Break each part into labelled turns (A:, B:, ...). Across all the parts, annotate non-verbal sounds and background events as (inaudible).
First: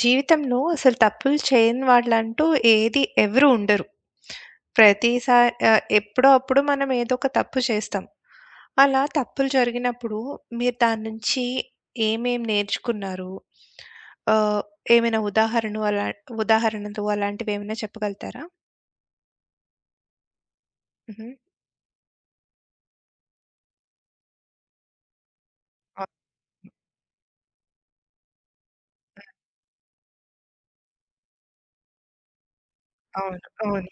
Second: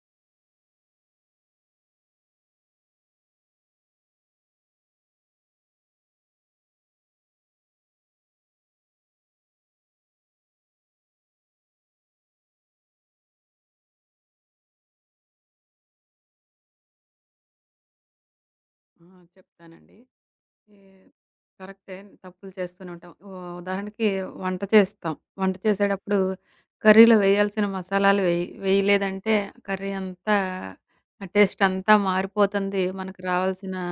A: జీవితంలో అసలు తప్పులు చేయని వాళ్ళంటూ ఏది ఎవరు ఉండరు. ప్రతిసారి ఎప్పుడో అప్పుడు మనం ఏదో ఒక తప్పు చేస్తాం. అలా తప్పులు జరిగినప్పుడు మీరు దాని నుంచి ఏమేం నేర్చుకున్నారు? ఆహ్, ఏమైనా ఉదాహరణలు అలాంటివి ఏమైనా చెప్పగలుగుతారా?
B: ఆ! చెప్తానండి. ఈ
A: హుహు.
B: కరెక్టే తప్పులు చేస్తూనే ఉంటాం. ఉదాహరణకి వంట చేస్తాం. వంట
A: అ
B: చేసేటప్పుడు కర్రీలో వేయాల్సిన మసాలాలు వేయలేదంటే కర్రీ అంతా ఆ టేస్ట్ అంతా మారిపోతుంది. మనకు
A: అవును.
B: రావాల్సిన
A: అవును.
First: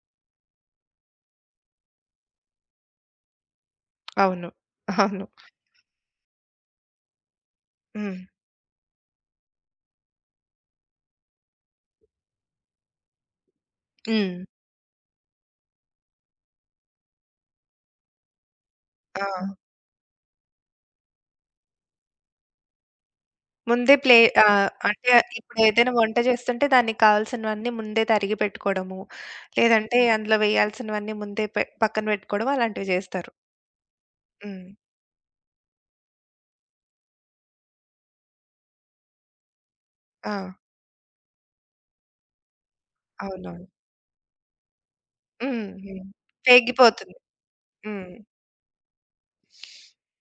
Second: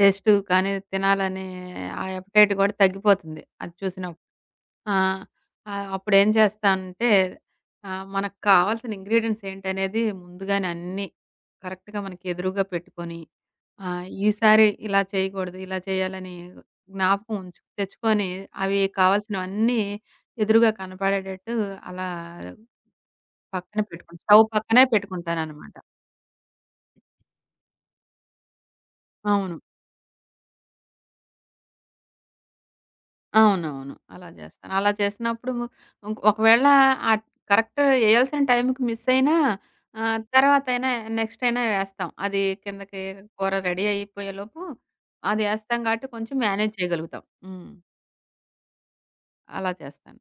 B: టేస్టు కానీ తినాలనే ఆ ఎపటైట్ కూడా తగ్గిపోతుంది అది చూసినప్పుడు.
A: అవును.
B: ఆ!
A: అవును.
B: అప్పుడేం చేస్తానంటే
A: హ్మ్.
B: మనకు కావాల్సిన ఇంగ్రీడియెంట్స్ ఏంటనేది ముందుగానే అన్నీ కరెక్ట్‌గా మనకి ఎదురుగా పెట్టుకొని ఆ!
A: హ్మ్.
B: ఈసారి ఇలా చేయకూడదు. ఇలా చేయాలని జ్ఞాపకం ఉంచు తెచ్చుకొని అవి
A: ఆ!
B: కావాల్సినవన్నీ ఎదురుగా కనపడేటట్టు అలా పక్కన
A: ముందే ప్లే
B: పెట్టుకుంటా. స్టవ్
A: ఆహ్,
B: పక్కనే
A: అంటే
B: పెట్టుకుంటాననమాట.
A: ఇప్పుడేదైనా వంట చేస్తుంటే దానికి కావాల్సినవన్నీ ముందే తరిగి పెట్టుకోవడము.
B: అవును.
A: లేదంటే అందులో వేయాల్సినవన్నీ ముందే పక్కన పెట్టుకోవడం అలాంటివి చేస్తారు.
B: అవునవును. అలా
A: హ్మ్.
B: చేస్తాను. అలా చేసినప్పుడు ఒకవేళ ఆట్ కరెక్ట్ ఎయాల్సిన టైంకి మిస్ అయినా
A: ఆ!
B: తర్వాతైనా నెక్స్ట్ అయినా వేస్తాం. అది కిందకి కూర
A: అవునవును.
B: రెడీ అయిపోయేలోపు అది
A: హ్మ్.
B: ఏస్తాం
A: హ్మ్.
B: కాబట్టి కొంచెం మేనేజ్
A: పేగిపోతుంది.
B: చేయగలుగుతాం. హ్మ్.
A: హ్మ్.
B: అలా చేస్తాను.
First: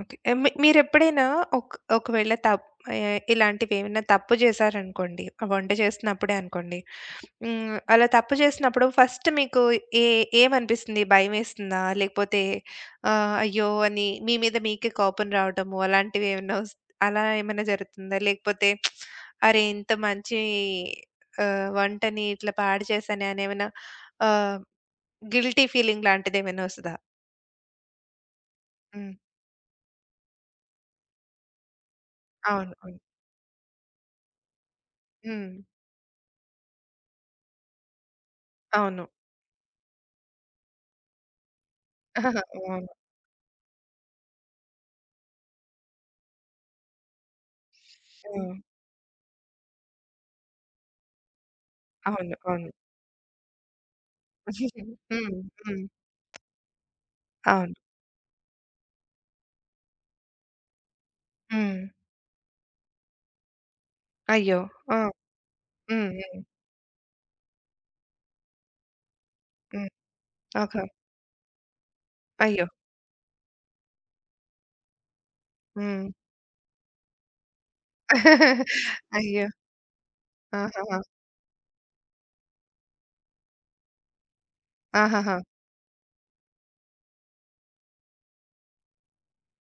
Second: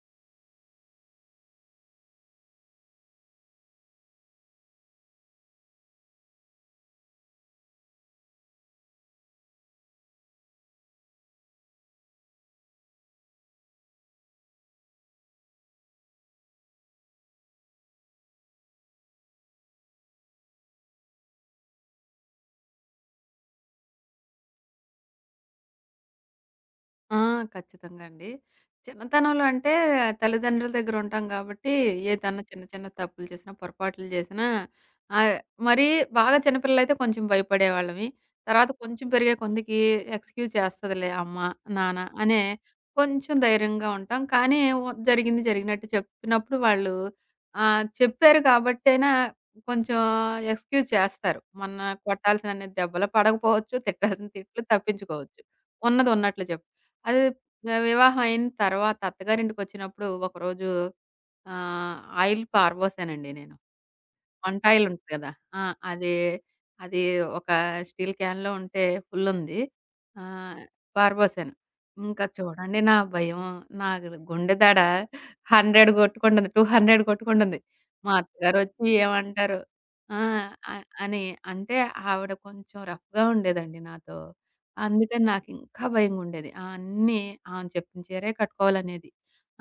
A: ఓకే. మీరెప్పుడైనా ఒకవేళ ఇలాంటివేమైనా తప్పు జేశారనుకోండి. వంట చేస్తున్నప్పుడే అనుకోండి. హ్మ్. అలా తప్పు చేసినప్పుడు ఫస్ట్ మీకు ఏ ఏమనిపిస్తుంది? భయమేస్తుందా? లేకపోతే అయ్యో! అని మీ మీద మీకే కోపం రావటము అలా ఏమైనా జరుగుతుందా? లేకపోతే అరే! ఇంత మంచి వంటని ఇట్లా పాడు చేశానే అని ఏమైనా ఆహ్, గిల్టీ ఫీలింగ్ లాంటిదేమైనా వస్తదా?
B: ఆ! ఖచ్చితంగా అండి.
A: హ్మ్.
B: చిన్నతనంలో అంటే తల్లిదండ్రుల దగ్గర ఉంటాం కాబట్టి ఏదన్నా చిన్న
A: అవును.
B: చిన్న
A: అవును.
B: తప్పులు చేసినా, పొరపాట్లు చేసినా ఆహ్,
A: హ్మ్.
B: మరీ బాగా చిన్నపిల్లలైతే కొంచెం భయపడేవాళ్ళమి. తర్వాత
A: అవును.
B: కొంచెం పెరిగే కొందికి ఎక్స్‌క్యూజ్ చేస్తదిలే అమ్మ, నాన్న అనే
A: ఆహాహా! అవును.
B: కొంచెం ధైర్యంగా ఉంటాం. కానీ జరిగింది జరిగినట్టు చెప్పినప్పుడు వాళ్ళు చెప్పారు
A: హ్మ్.
B: కాబట్టైనా కొంచెం ఎక్స్‌క్యూజ్ చేస్తారు. మన
A: అవును.
B: కొట్టాల్సినన్ని
A: అవును.
B: దెబ్బలు పడకపోవచ్చు, తిట్టాల్సిన తిట్లు
A: (laughs) హ్మ్.
B: తప్పించుకోవచ్చు.
A: హ్మ్.
B: ఉన్నది ఉన్నట్లు చెప్తారు. అది
A: అవును.
B: ఆ, వివాహం అయిన తర్వాత అత్తగారింటికొచ్చినప్పుడు ఒకరోజు
A: హ్మ్.
B: ఆహ్, ఆయిల్ పారబోసానండి నేను.
A: అయ్యో!
B: వంట ఆయిల్
A: ఆ!
B: ఉంటది కదా! ఆ!
A: హ్మ్.
B: అది,
A: హ్మ్.
B: అది ఒక స్టీల్ క్యాన్‌లో ఉంటే ఫుల్లుంది.
A: హ్మ్.
B: ఆహ్,
A: ఓకే.
B: పారబోసాను. ఇంకా
A: అయ్యో!
B: చూడండి నా భయం, నా గుండె దడ 100
A: హ్మ్.
B: కొట్టుకుంటుంది. 200 కొట్టుకుంటుంది. మా అత్తగారొచ్చి
A: (laughs) అయ్యో!
B: ఏమంటారు? ఆ! అ
A: ఆహాహా!
B: అని అంటే ఆవిడ కొంచెం రఫ్‌గా ఉండేదండి నాతో. అందుకని
A: ఆహాహా!
B: నాకింకా భయంగుండేది. అన్నీ ఆమె చెప్పిన చీరే కట్టుకోవాలనేది.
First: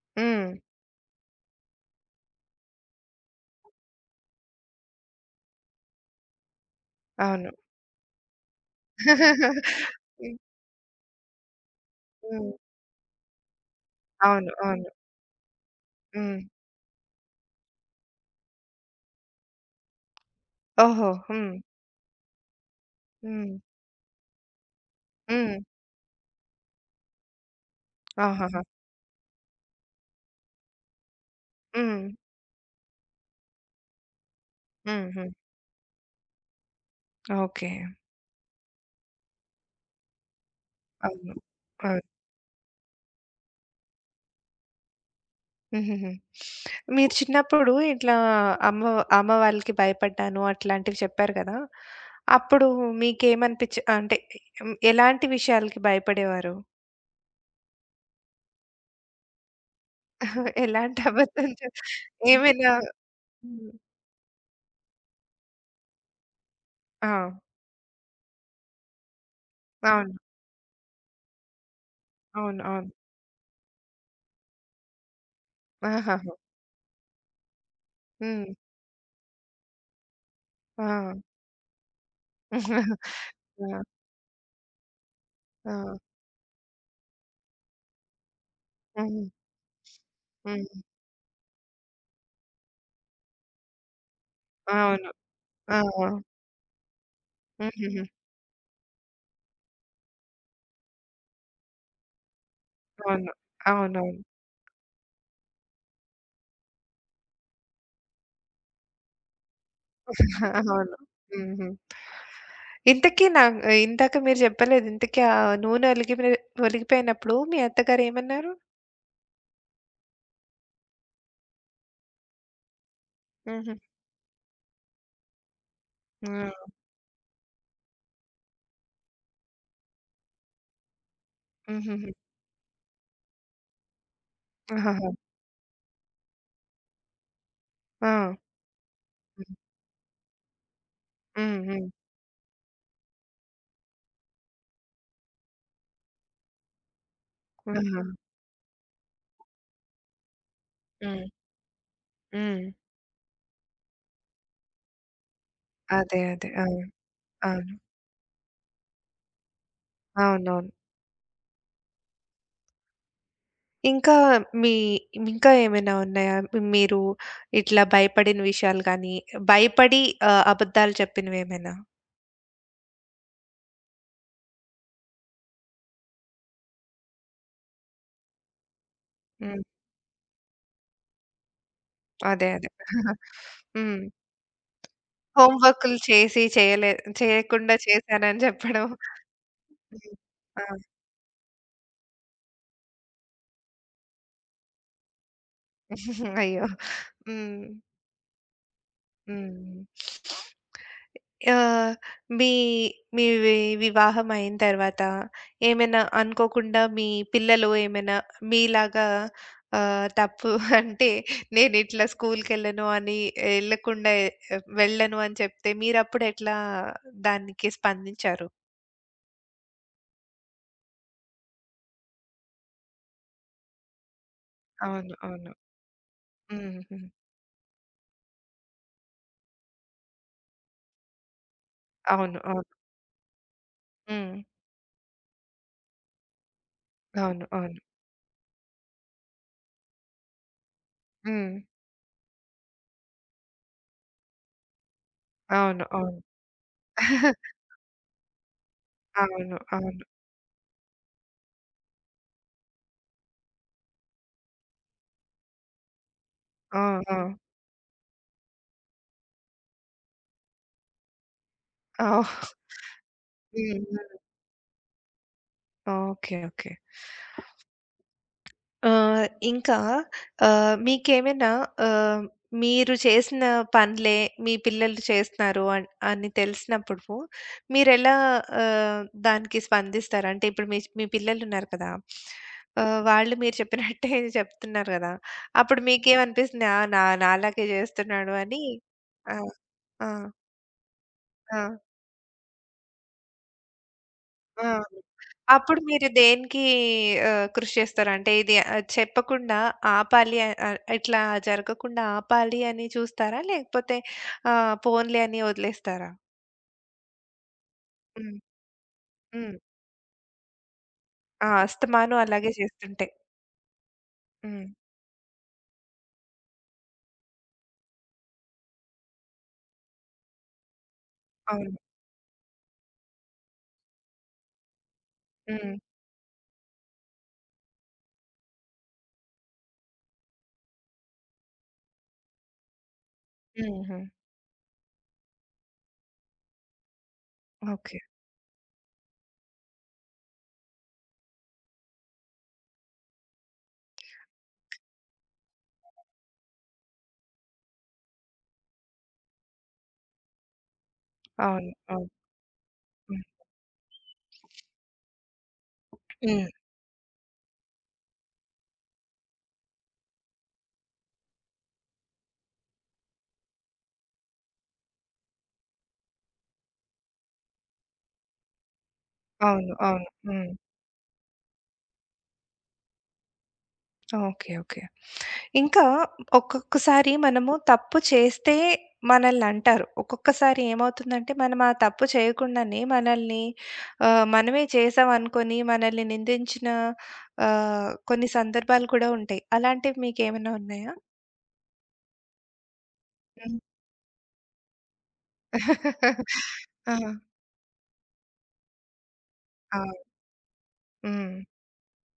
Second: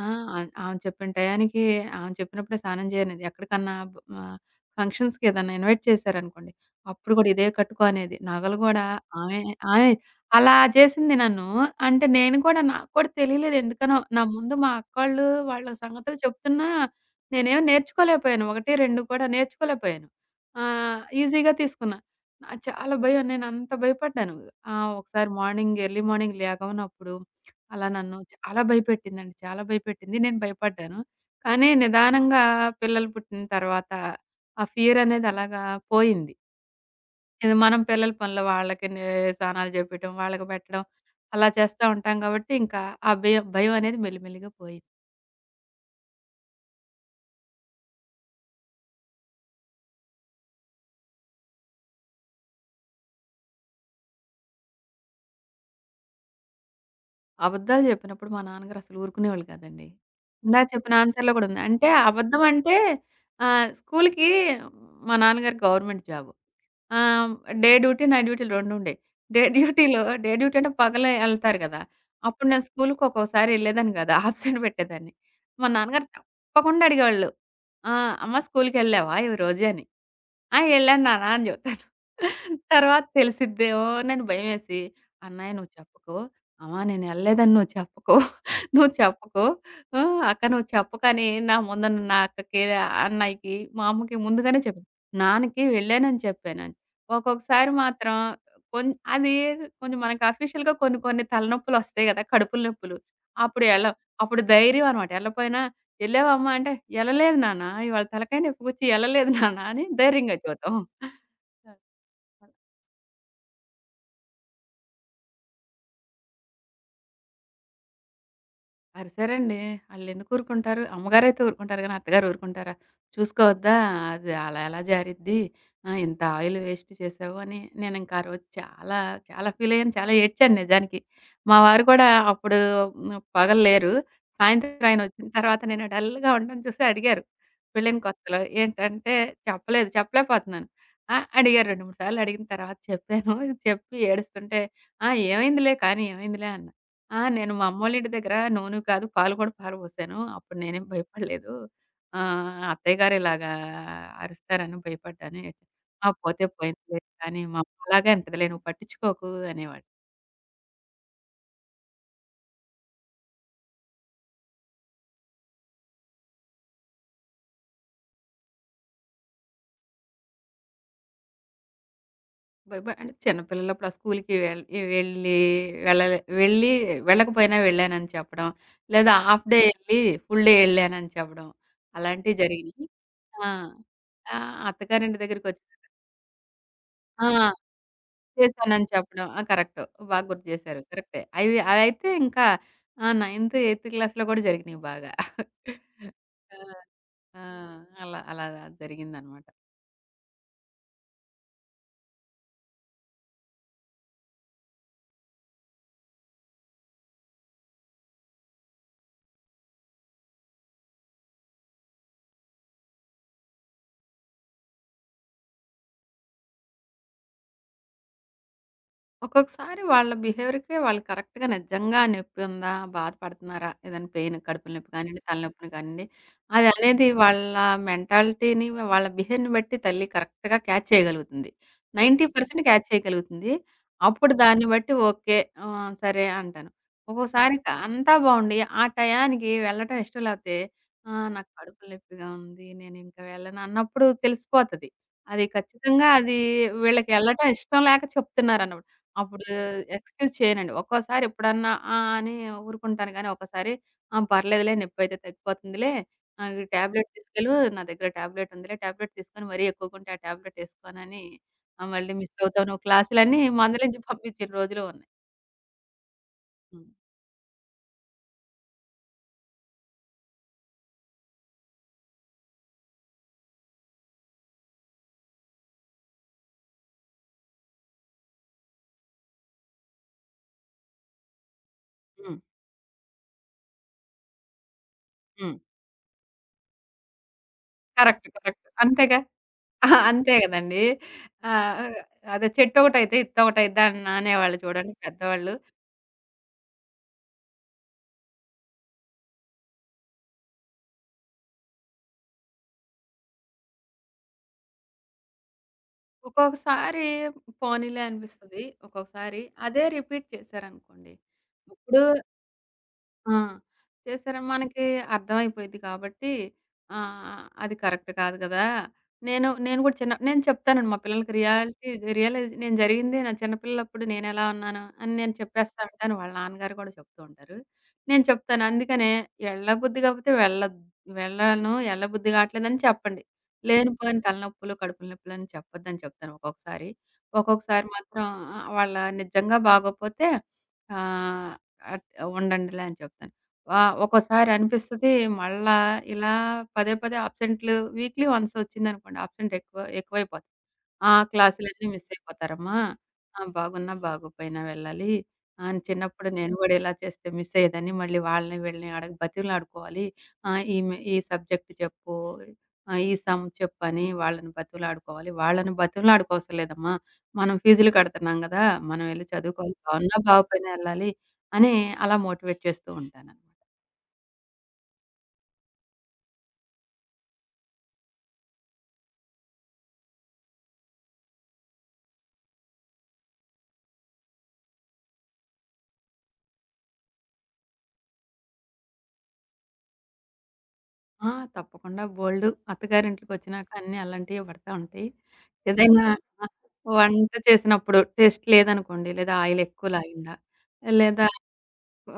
B: ఆ!
A: హ్మ్.
B: ఆమె చెప్పిన టయానికి ఆమె చెప్పినప్పుడే స్నానం చేయనేది. ఎక్కడికన్నా ఫంక్షన్స్‌కి ఏదన్నా ఇన్వైట్ చేశారనుకోండి, అప్పుడు గూడా ఇదే
A: అవును.
B: కట్టుకో అనేది. నగలు గూడా ఆమె ఆమె
A: (laughs) హ్మ్.
B: అలా చేసింది నన్ను. అంటే నేను
A: హ్మ్.
B: కూడా నాకు కూడా తెలియలేదు ఎందుకనో. నా
A: అవును.
B: ముందు మా
A: అవును.
B: అక్కోళ్ళు వాళ్ళ సంగతులు
A: హ్మ్.
B: చెప్తున్నా నేనేమి నేర్చుకోలేకపోయాను. 1, 2 కూడా నేర్చుకోలేకపోయాను.
A: ఓహో! హ్మ్.
B: ఈజీగా తీసుకున్నా. ఆ! చాలా భయం.
A: హ్మ్.
B: నేనంత భయపడ్డాను. ఒకసారి
A: హ్మ్.
B: ఎర్లీ మార్నింగ్ లేగవనప్పుడు అలా నన్ను
A: ఆహాహా!
B: చాలా భయపెట్టిందండి. చాలా భయపెట్టింది. నేను భయపడ్డాను. కానీ
A: హ్మ్.
B: నిదానంగా పిల్లలు పుట్టిన తర్వాత ఆ ఫియర్
A: హుహు.
B: అనేది అలాగా పోయింది. ఇది
A: ఓకే.
B: మనం పిల్లల పనులు వాళ్ళకి నే స్నానాలు జేపియటం, వాళ్ళకి పెట్టడం
A: అవును.
B: అలా చేస్తా
A: ఆ!
B: ఉంటాం గాబట్టి, ఇంకా ఆ భయం భయం అనేది మెల్లిమెల్లిగా పోయింది.
A: హుహుహు. మీరు చిన్నప్పుడు ఇట్లా అమ్మ అమ్మ వాళ్ళకి భయపడ్డాను అట్లాంటివి చెప్పారు కదా! అప్పుడు మీకేమనిపించి అంటే హ్మ్, ఎలాంటి విషయాలకి భయపడేవారు?
B: అబద్ధాలు చెప్పినప్పుడు మా నాన్నగారు అసలు ఊరుకునేవాళ్ళు కాదండి.
A: (laughs)
B: ఇందాక చెప్పిన
A: ఎలాంటి
B: ఆన్సర్‌లో కూడా
A: అబద్ధం
B: ఉంది.
A: చె
B: అంటే అబద్ధం
A: ఏమైనా
B: అంటే ఆహ్,
A: హ్మ్.
B: స్కూల్‌కి మా నాన్నగారికి గవర్నమెంట్ జాబ్. ఆ!
A: ఆ!
B: డే డ్యూటీ, నైట్ డ్యూటీలు రెండుండేయి.
A: అవును.
B: డే డ్యూటీ అంటే పగలే ఎళ్తారు గదా! అప్పుడు
A: అవును.
B: నేను
A: అవును.
B: స్కూలుకి ఒక్కోసారి ఎళ్ళేదాన్ని గాదు. అబ్సెంట్ (laughs) పెట్టేదాన్ని. మా నాన్నగారు
A: ఆహాహా!
B: తప్పకుండా అడిగేవాళ్ళు. ఆ! "అమ్మ
A: హ్మ్.
B: స్కూలుకెళ్ళావా ఈరోజు" అని. "ఆ! ఎళ్ళాను
A: ఆ!
B: నాన్న" అని జెప్తాను.
A: (laughs)
B: తర్వాత
A: ఆ!
B: తెలిసిద్దేమోనని భయమేసి, "అన్నయ్య నువ్వు
A: ఆ!
B: చెప్పకు. అమ్మ నేనెళ్ళలేదని నువ్వు చెప్పకు. నువ్వు
A: హ్మ్.
B: చెప్పకు. ఆ! అక్క
A: హ్మ్.
B: నువ్వు చెప్పకని" నా ముందు నా అక్కకి, అన్నయ్యకి, మా అమ్మకి ముందుగానే చెప్పాను.
A: అవును.
B: నాన్నకి
A: ఆ!
B: వెళ్ళానని చెప్పాను. ఒక్కొక్కసారి
A: హుహుహు.
B: మాత్రం కొన్ అది కొంచెం మనకు అఫీషియల్‌గా కొన్ని కొన్ని తలనొప్పులొస్తాయి గదా! కడుపుల నొప్పులు.
A: అవును.
B: అప్పుడు ఎళ్ళం.
A: అవునవును.
B: అప్పుడు ధైర్యం అనమాట. ఎళ్ళపోయినా "ఎళ్ళావామ్మా?" అంటే "ఎళ్ళలేదు నాన్న. ఇవాళ తలకాయ నొప్పి గుచ్చి ఎళ్ళలేదు నాన్న" అని ధైర్యంగా
A: (laughs)
B: చెబుతాం.
A: అవును. హుహు. ఇంతకీ నా ఇందాక మీరు చెప్పలేదు. ఇంతకీ ఆ నూనె ఒలికిపోయి ఒలికిపోయినప్పుడు మీ అత్తగారు ఏమన్నారు?
B: అరిసారండి. ఆళ్ళెందుకు ఊరుకుంటారు? అమ్మగారైతే ఊరుకుంటారు గానీ, అత్తగారు ఊరుకుంటారా?
A: హుహు.
B: చూసుకోవద్దా? అది అలా ఎలా జారిద్ది? ఇంత ఆయిల్
A: ఆ!
B: వేస్ట్ చేశావు అని నేనింకా ఆ రోజు చాలా ఫీలయ్యాను. చాలా ఏడ్చాను నిజానికి. మా వారు కూడా
A: హుహుహు.
B: అప్పుడు హ్మ్, పగలు లేరు. సాయంత్రం
A: ఆహాహా!
B: ఆయనొచ్చిన తర్వాత నేను డల్‌గా ఉండడం చూసి అడిగారు. పెళ్ళైన
A: ఆ!
B: కొత్తలో ఏంటంటే
A: హ్మ్.
B: చెప్పలేదు. చెప్పలేకపోతున్నాను. ఆ!
A: హ్మ్.
B: అడిగారు 2,
A: హ్మ్.
B: 3 సార్లు అడిగిన తర్వాత చెప్పాను. చెప్పి ఏడుస్తుంటే, "ఆ! ఏమైందిలే" అన్నారు. ఆ! నేను మా
A: ఆహా!
B: అమ్మోళ్ళింటి దగ్గర నూనె కాదు, పాలు పోసాను. అప్పుడు నేనేం
A: హ్మ్.
B: భయపడలేదు.
A: హ్మ్.
B: అత్తయ్య గారు ఇలాగా అరుస్తారని భయపడ్డాను. ఆ!
A: అదే.
B: పోతే
A: అదే. అవును.
B: పోయిందిలే కానీ మా అమ్మ
A: అవును.
B: అలాగే అంటదిలే నువ్వు పట్టించుకోకు అనేవాళ్ళు.
A: అవునవును. ఇంకా మీ ఇంకా ఏమైనా ఉన్నాయా? మీరు ఇట్లా భయపడిన విషయాలు గానీ, భయపడి అబద్ధాలు చెప్పినవేమైనా?
B: అంటే చిన్న పిల్లలప్పుడు ఆ స్కూల్‌కి వెళ్ వెళ్ళి వెళ్ళలే వెళ్ళి వెళ్ళకపోయినా వెళ్ళానని చెప్పడం. లేదా హాఫ్ డే
A: హ్మ్.
B: ఎళ్ళి ఫుల్ డే ఎళ్ళానని చెప్పడం. అలాంటివి
A: అదే. అదే.
B: జరిగినియి.
A: (laughs)
B: ఆ!
A: హ్మ్.
B: అత్తగారింటి
A: హోమ్
B: దగ్గరికొచ్చాక
A: వర్కులు చేసి చేయలే
B: ఆ!
A: చేయకుండా చేశానని చెప్పడం.
B: చేశానని చెప్పడం. ఆ! కరెక్ట్.
A: హ్మ్.
B: బాగా గుర్తు
A: ఆ!
B: చేశారు. కరెక్టే. అవి అవైతే ఇంకా ఆ! నైన్త్, ఎయిత్ క్లాస్‌లో కూడా జరిగినియి బాగా. ఆ!
A: అయ్యో!
B: ఆ!
A: హ్మ్.
B: అలా అలా జరిగిందనమాట.
A: హ్మ్. ఆహ్, మీ మీ వి వివాహం అయిన తర్వాత ఏమైనా అనుకోకుండా పిల్లలు ఏమైనా మీలాగా తప్పు (laughs) అంటే నేను ఇట్లా స్కూల్‌కెళ్ళను అని ఎళ్ళకుండా వెళ్ళను అని చెప్తే మీరప్పుడు ఎట్లా దానికి స్పందించారు?
B: ఒక్కొక్కసారి వాళ్ళ బిహేవియర్‌కే వాళ్ళు కరెక్ట్‌గా నిజంగా నొప్పి ఉందా? బాధపడుతున్నారా? ఏదైనా పెయిన్ కడుపుల నొప్పి
A: అవును.
B: కానియండి,
A: అవును.
B: తలనొప్పిని కానియండి, అది
A: హ్మ్. హ్మ్.
B: అనేది వాళ్ళ మెంటాలిటీని, వాళ్ళ బిహేవ్‌ని బట్టి తల్లి కరెక్ట్‌గా క్యాచ్ చేయగలుగుతుంది.
A: అవును.
B: 90%
A: అవును.
B: క్యాచ్ చేయగలుగుతుంది. అప్పుడు
A: హ్మ్.
B: దాన్ని బట్టి ఓకే. సరే అంటాను.
A: అవును.
B: ఒక్కోసారి
A: అవును.
B: అంతా బావుండి, ఆ టయానికి వెళ్ళటం ఇష్టం లేకపోతే, నాకు
A: హ్మ్.
B: కడుపులో నొప్పిగా ఉంది. నేను ఇంక వెళ్ళను అన్నప్పుడు తెలిసిపోతది.
A: అవును. అవును.
B: అది వీళ్ళకి వెళ్ళటం
A: (laughs)
B: ఇష్టం లేక చెప్తున్నారన్నమాట. అప్పుడు
A: అవును. అవును.
B: ఎక్స్‌క్యూజ్ చేయనండి. ఒక్కోసారి ఎప్పుడన్నా ఆ! అని ఊరుకుంటాను గానీ, ఒక్కసారి ఆ! పర్లేదులే నొప్పైతే తగ్గిపోతుందిలే. ఈ
A: ఆ!
B: టాబ్లెట్
A: ఆ!
B: తీసుకెళ్ళు నా దగ్గర టాబ్లెట్ ఉందిలే. టాబ్లెట్ తీసుకొని మరీ ఎక్కువకుంటే ఆ టాబ్లెట్ ఏసుకోనని మళ్ళీ
A: అవ్
B: మిస్ అవుతావు నువ్వు క్లాసులని
A: హ్మ్.
B: మందలించి
A: హ్మ్.
B: (laughs) పంపించిన రోజులు ఉన్నాయి.
A: ఓకే. ఓకే.
B: హ్మ్.
A: ఆహ్, ఇంకా మీకేమైనా ఆహ్, మీరు చేసిన పనులే మీ పిల్లలు చేస్తున్నారు అని తెలిసినప్పుడు మీరెలా ఆహ్, దానికి స్పందిస్తారు? అంటే ఇప్పుడు మీ మీ పిల్లలున్నారు కదా!
B: హ్మ్.
A: వాళ్ళు మీరు చెప్పినట్టే చెప్తున్నారు కదా!
B: హ్మ్.
A: అప్పుడు మీకేమనిపిస్తుంది? ఆ! నాలాగే
B: కరెక్ట్.
A: చేస్తున్నాడు అని.
B: కరెక్ట్. అంతేగా.
A: ఆ!
B: అహా!
A: ఆ!
B: అంతే గదండీ.
A: ఆ!
B: ఆహ్, అదే చెట్టొకటైతే ఇత్తొకటైద్ది అనేవాళ్ళు
A: ఆ!
B: చూడండి పెద్దవాళ్ళు.
A: అప్పుడు మీరు దేనికి కృషి చేస్తారు? అంటే ఇది చెప్పకుండా ఆపాలి, ఆహ్, ఆహ్, ఇట్లా జరగకుండా ఆపాలి అని చూస్తారా? లేకపోతే పోన్లే అని వదిలేస్తారా?
B: ఒక్కొక్కసారి పోనీలే
A: హ్మ్.
B: అనిపిస్తది. ఒక్కొక్కసారి
A: హ్మ్.
B: అదే రిపీట్ చేశారనుకోండి,
A: ఆ!
B: అప్పుడు
A: అస్తమాను అలాగే చేస్తుంటాయి.
B: ఆ! చేశారని
A: హ్మ్.
B: మనకి అర్థమైపోయిద్ది కాబట్టి, అది కరెక్ట్ కాదు కదా! నేను నేను కూడా చిన్న నేను చెప్తానండి మా పిల్లలకి
A: అవును.
B: రియాలిటీ రియలైజ్ నేను జరిగింది నా చిన్నపిల్లప్పుడు నేనెలా ఉన్నాను అని నేను
A: హ్మ్.
B: చెప్పేస్తా ఉంటాను. వాళ్ళ నాన్నగారు కూడా చెప్తూ ఉంటారు. నేను చెప్తాను. అందుకనే ఎళ్ళబుద్ధి కాకపోతే వెళ్ళద్ వెళ్ళను, ఎళ్ళబుద్ధి కావట్లేదని చెప్పండి.
A: హుహు.
B: లేనిపోని తలనొప్పులు, కడుపుల నొప్పులని చెప్పొద్దని చెప్తాను ఒక్కొక్కసారి. ఒక్కొక్కసారి
A: ఓకే.
B: మాత్రం ఆహ్, వాళ్ళ నిజంగా బాగోపోతే ఆహ్ ఉండండిలే అని చెప్తాను. ఒక్కోసారి అనిపిస్తది మళ్ళా ఇలా పదే పదే అబ్సెంట్లు వీక్లీ వన్స్ వచ్చిందనుకోండి అబ్సెంట్ ఎక్కువైపోతది. "ఆ!
A: అవును.
B: క్లాసులన్నీ
A: అవును.
B: మిస్ అయిపోతారమ్మా.
A: హ్మ్.
B: ఆ! బాగున్నా, బాగోపోయినా వెళ్ళాలి. చిన్నప్పుడు
A: హ్మ్.
B: నేను గూడా ఇలా చేస్తే మిస్ అయ్యేదాన్ని. మళ్ళీ వాళ్ళని వీళ్ళని బతిమలాడుకోవాలి. ఆహ్, ఈ మే ఈ సబ్జెక్ట్ చెప్పు, ఈ సమ్ చెప్పు" అని వాళ్ళని బతిమలాడుకోవాలి. వాళ్ళని బతిమలాడుకోవసరం లేదమ్మా. మనం ఫీజులు కడుతున్నాం గదా! మనం ఎళ్లి
A: అవును.
B: చదువుకోవాలి.
A: అవును.
B: బావున్నా,
A: హ్మ్.
B: బాగోపోయినా ఎళ్ళాలి. అని అలా మోటివేట్ చేస్తూ ఉంటాననమాట.
A: ఓకే. ఓకే. ఇంకా ఒక్కొక్కసారి మనము తప్పు చేస్తే మనల్ని అంటారు. ఒక్కొక్కసారి ఏమవుతుందంటే మనం ఆ తప్పు చేయకుండానే మనల్ని మనమే చేశామనుకోని మనల్ని నిందించిన కొన్ని సందర్భాలు కూడా ఉంటాయి. అలాంటివి మీకేమైనా ఉన్నాయా?
B: ఆ! తప్పకుండా బోలెడు
A: హ్మ్.
B: అత్తగారింటికొచ్చినాక అన్నీ అలాంటియే పడతా ఉంటాయి. ఏదైనా (laughs) ఆ!
A: (laughs) ఆ!
B: వంట చేసినప్పుడు టేస్ట్ లేదనుకోండి, లేదా ఆయిల్
A: ఆ!
B: ఎక్కువ లాగిందా, లేదా
A: హ్మ్.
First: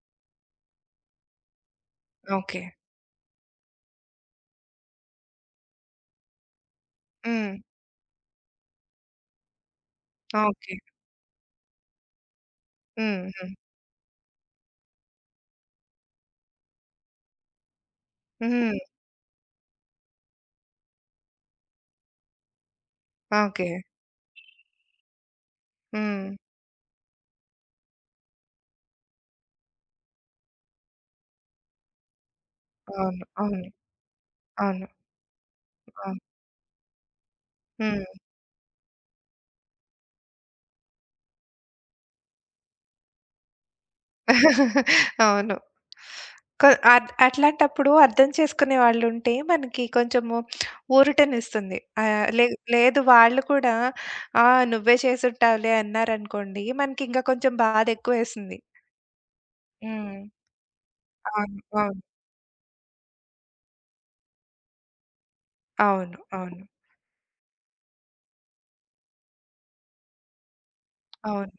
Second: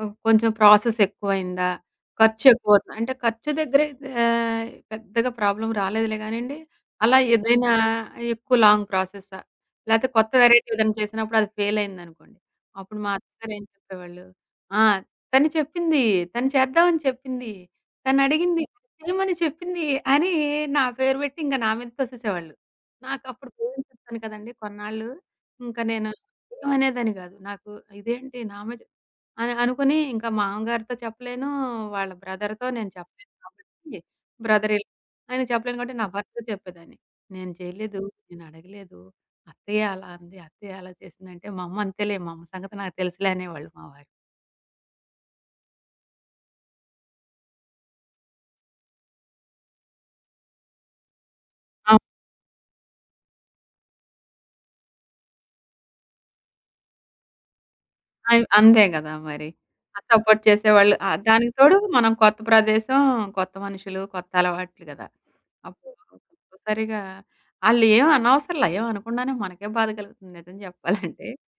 B: కొంచెం ప్రాసెస్ ఎక్కువయిందా? ఖర్చు
A: ఓకే.
B: ఎక్కువవుతుందా? అంటే ఖర్చు దగ్గర అయితే పెద్దగా ప్రాబ్లమ్ రాలేదులే గానండి. అలా
A: హ్మ్.
B: ఏదైనా ఎక్కువ లాంగ్ ప్రాసెసా? లేతే కొత్త వెరైటీ
A: ఓకే.
B: ఏదైనా చేసినప్పుడు అది ఫెయిల్ అయిందనుకోండి. అప్పుడు మా
A: హ్మ్.
B: అత్తగారు
A: హ్మ్.
B: ఏం చెప్పేవాళ్ళు? ఆ! తను చెప్పింది. తను చేద్దామని చెప్పింది. తనడిగింది.
A: హ్మ్.
B: చేయమని చెప్పింది అని నా పేరు పెట్టి ఇంక నా మీద తోసేసేవాళ్ళు. నాకప్పుడు
A: ఓకే.
B: పేరెంట్స్ చెప్తాను కదండీ కొన్నాళ్ళు. ఇంక నేను
A: హ్మ్.
B: ఏమనేదాన్ని గాదు. నాకు ఇదేంటి నా మీద అని అనుకుని ఇంకా మామగారితో చెప్పలేను. వాళ్ళ బ్రదర్‌తో నేను
A: అవును.
B: చెప్పలేను
A: అవును.
B: కాబట్టి బ్రదర్
A: అవును.
B: ఇలా ఆయనకి చెప్పలేను కాబట్టి నా
A: అవును.
B: భర్తతో చెప్పేదాన్ని. "నేను చేయలేదు.
A: హ్మ్.
B: నేను అడగలేదు. అత్తయ్య అలా అంది. అత్తయ్య అలా చేసిందంటే" "మా అమ్మ అంతేలే మా అమ్మ సంగతి నాకు తెలుసులే" అనేవాళ్ళు మా వారు.
A: అవును. కొ అట్లాంటప్పుడు అర్థం చేసుకునే వాళ్ళుంటే మనకి కొంచెము ఊరటనిస్తుంది.
B: అవ్
A: ఆహ్, లే లేదు వాళ్ళు కూడా "ఆ! నువ్వే చేసుంటావులే" అన్నారనుకోండి, మనకింకా కొంచెం
B: అయ్
A: బాధెక్కువేస్తుంది.
B: అంతే గదా! మరి. ఆ
A: హ్మ్.
B: సపోర్ట్ చేసేవాళ్ళు. దానికి
A: అవును.
B: తోడు
A: అవును.
B: మనం కొత్త ప్రదేశం, కొత్త మనుషులు, కొత్త అలవాట్లు గదా! అప్పుడు
A: అవును. అవును.
B: కంపల్సరీగా ఆళ్ళేం అనవసరంలా ఏం అనకుండానే మనకే బాధ కలుగుతుంది నిజం జెప్పాలంటే.
A: అవును.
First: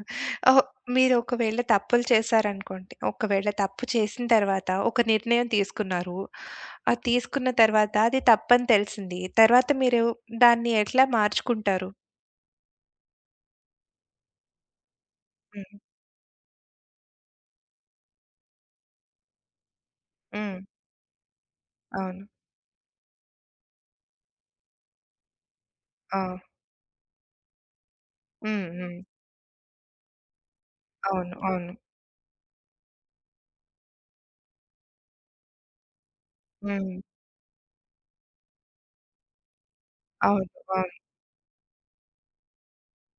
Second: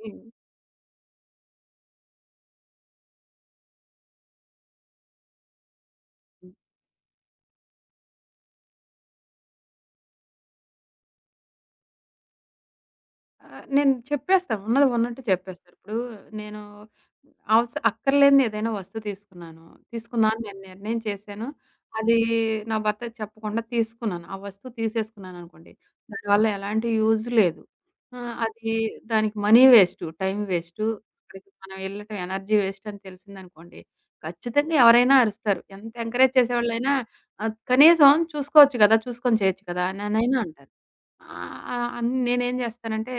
B: హ్మ్.
A: ఓహ్! మీరు ఒకవేళ తప్పులు చేశారనుకోండి. ఒకవేళ తప్పు చేసిన తర్వాత ఒక నిర్ణయం తీసుకున్నారు. అది తీసుకున్న తర్వాత అది తప్పని తెలిసింది. తర్వాత మీరు దాన్ని ఎట్లా మార్చుకుంటారు?
B: ఆ! నేను చెప్పేస్తాను. ఉన్నది ఉన్నట్టు చెప్పేస్తా.
A: హ్మ్.
B: ఇప్పుడు నేను అక్కర్లేనిది ఏదైనా వస్తువు తీసుకున్నాను. తీసుకుందాం అని
A: హ్మ్.
B: నేను నిర్ణయం చేశాను. అది
A: అవును.
B: నా భర్తకి చెప్పకుండా తీసుకున్నాను. ఆ వస్తువు తీసేసుకున్నాననుకోండి.
A: ఆ!
B: దానివల్ల ఎలాంటి యూజ్ లేదు. ఆ!
A: హ్మ్.
B: అది
A: హ్మ్.
B: దానికి మనీ వేస్టు, టైం వేస్టు.
A: అవును.
B: అక్కడికి
A: అవును.
B: మనం వెళ్ళటం ఎనర్జీ వేస్ట్ అని తెలిసిందనుకోండి. ఖచ్చితంగా ఎవరైనా అరుస్తారు. ఎంత ఎంకరేజ్ చేసేవాళ్ళైనా
A: హ్మ్.
B: కనీసం చూసుకోవచ్చు కదా! చూసుకొని చేయొచ్చు కదా! అననైనా
A: అవును.
B: అంటారు.
A: అవును.
B: ఆహ్, ఆహ్, నేను ఏం చేస్తానంటే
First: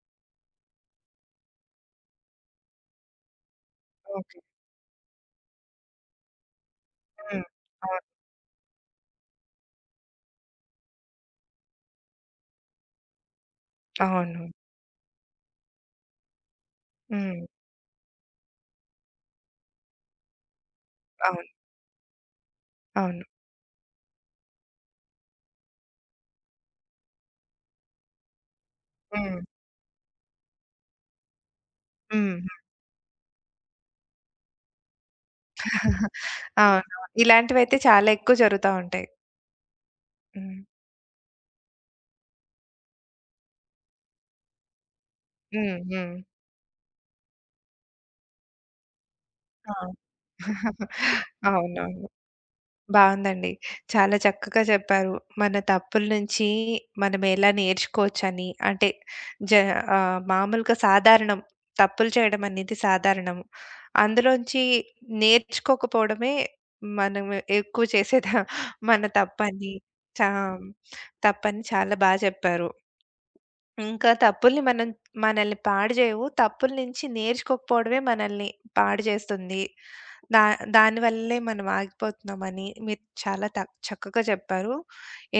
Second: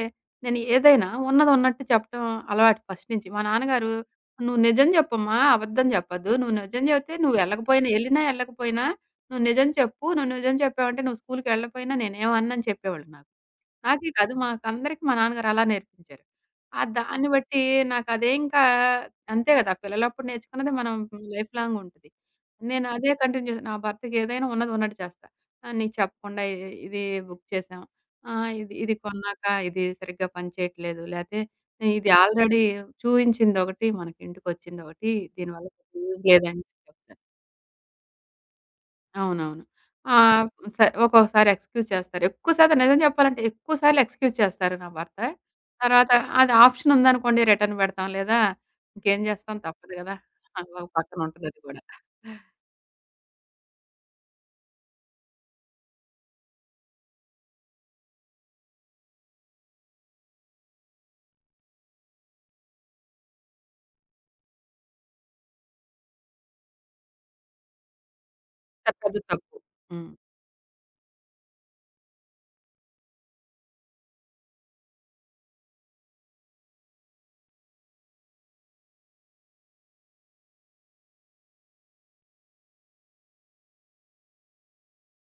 B: నేను ఏదైనా ఉన్నదున్నట్టు చెప్పటం అలవాటు ఫస్ట్ నుంచి. మా నాన్నగారు
A: ఓకే.
B: "నువ్వు నిజం జెప్పమ్మా! అబద్ధం జెప్పద్దు. నువ్వు నిజం జెప్తే నువ్వు
A: హ్మ్.
B: ఎళ్ళకపోయినా
A: అవును.
B: ఎళ్ళినా ఎళ్ళకపోయినా నువ్వు నిజం చెప్పు. నువ్వు నిజం చెప్పావంటే నువ్వు స్కూల్‌కెళ్ళకపోయినా నేనేమననని" చెప్పేవాళ్ళు నాకు. నాకే కాదు.
A: అవును.
B: మాకందరికి మా నాన్నగారు అలా నేర్పించారు. ఆ దాన్ని
A: హ్మ్.
B: బట్టి నాకదే ఇంకా అంతే గదా! పిల్లలప్పుడు నేర్చుకున్నది మనం
A: అవును.
B: లైఫ్ లాంగ్ ఉంటది. నేను అదే
A: అవును.
B: కంటిన్యూ చేశా. నా భర్తకి ఏదైనా ఉన్నది ఉన్నట్టు చేస్తా. నీకు చెప్పకుండా ఇ ఇది బుక్ చేశాం. ఆహ్, ఇది ఇది
A: హ్మ్.
B: కొన్నాక ఇది సరిగ్గా పనిచేయట్లేదు. లేతే ఇది
A: హ్మ్.
B: ఆల్రెడీ చూయించిందొకటి, మనకి ఇంటికొచ్చిందొకటి. దీనివల్ల పెద్ద
A: (laughs)
B: యూజ్ లేదని
A: అవునవును.
B: చెప్తా.
A: ఇలాంటివైతే చాలా ఎక్కువ జరుగుతా ఉంటాయి.
B: అవునవును. ఆహ్,
A: హ్మ్.
B: స ఒక్కొక్కసారి ఎక్స్‌క్యూజ్ చేస్తారు. ఎక్కువ శాతం నిజం చెప్పాలంటే ఎక్కువ సార్లు ఎక్స్‌క్యూజ్ చేస్తారు నా భర్త.
A: హ్మ్.
B: తర్వాత
A: హ్మ్.
B: అది ఆప్షన్ ఉందనుకోండి రిటర్న్ పెడతాం. లేదా ఇంకేం చేస్తాం
A: ఆ!
B: తప్పదు కదా! అది ఒక పక్కన
A: (laughs)
B: ఉంటదది కూడా.
A: అవునవును. బావుందండి. చాలా చక్కగా చెప్పారు. మన తప్పుల నుంచి మనం ఎలా నేర్చుకోవచ్చని, అంటే జ మామూలుగా సాధారణం. తప్పులు చేయడం అనేది సాధారణం. అందులోంచి నేర్చుకోకపోవడమే మనం ఎక్కువ చేసేదా మన
B: పెద్ద తప్పు.
A: తప్పని
B: హ్మ్.
A: చా తప్పని చాలా బా చెప్పారు. ఇంకా తప్పుల్ని మనల్ని పాడు చేయవు. తప్పుల నుంచి నేర్చుకోకపోవడమే మనల్ని పాడు చేస్తుంది. దా దానివల్లే మనం ఆగిపోతున్నామని మీరు చాలా త చక్కగా చెప్పారు.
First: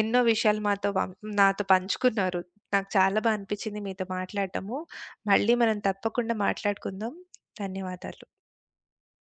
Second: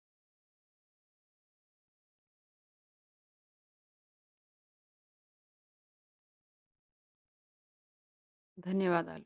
A: ఎన్నో విషయాలు మాతో పం నాతో పంచుకున్నారు. నాకు చాలా బా అనిపిచ్చింది మీతో మాట్లాడటము. మళ్ళీ మనం తప్పకుండా మాట్లాడుకుందాం. ధన్యవాదాలు.
B: ధన్యవాదాలు.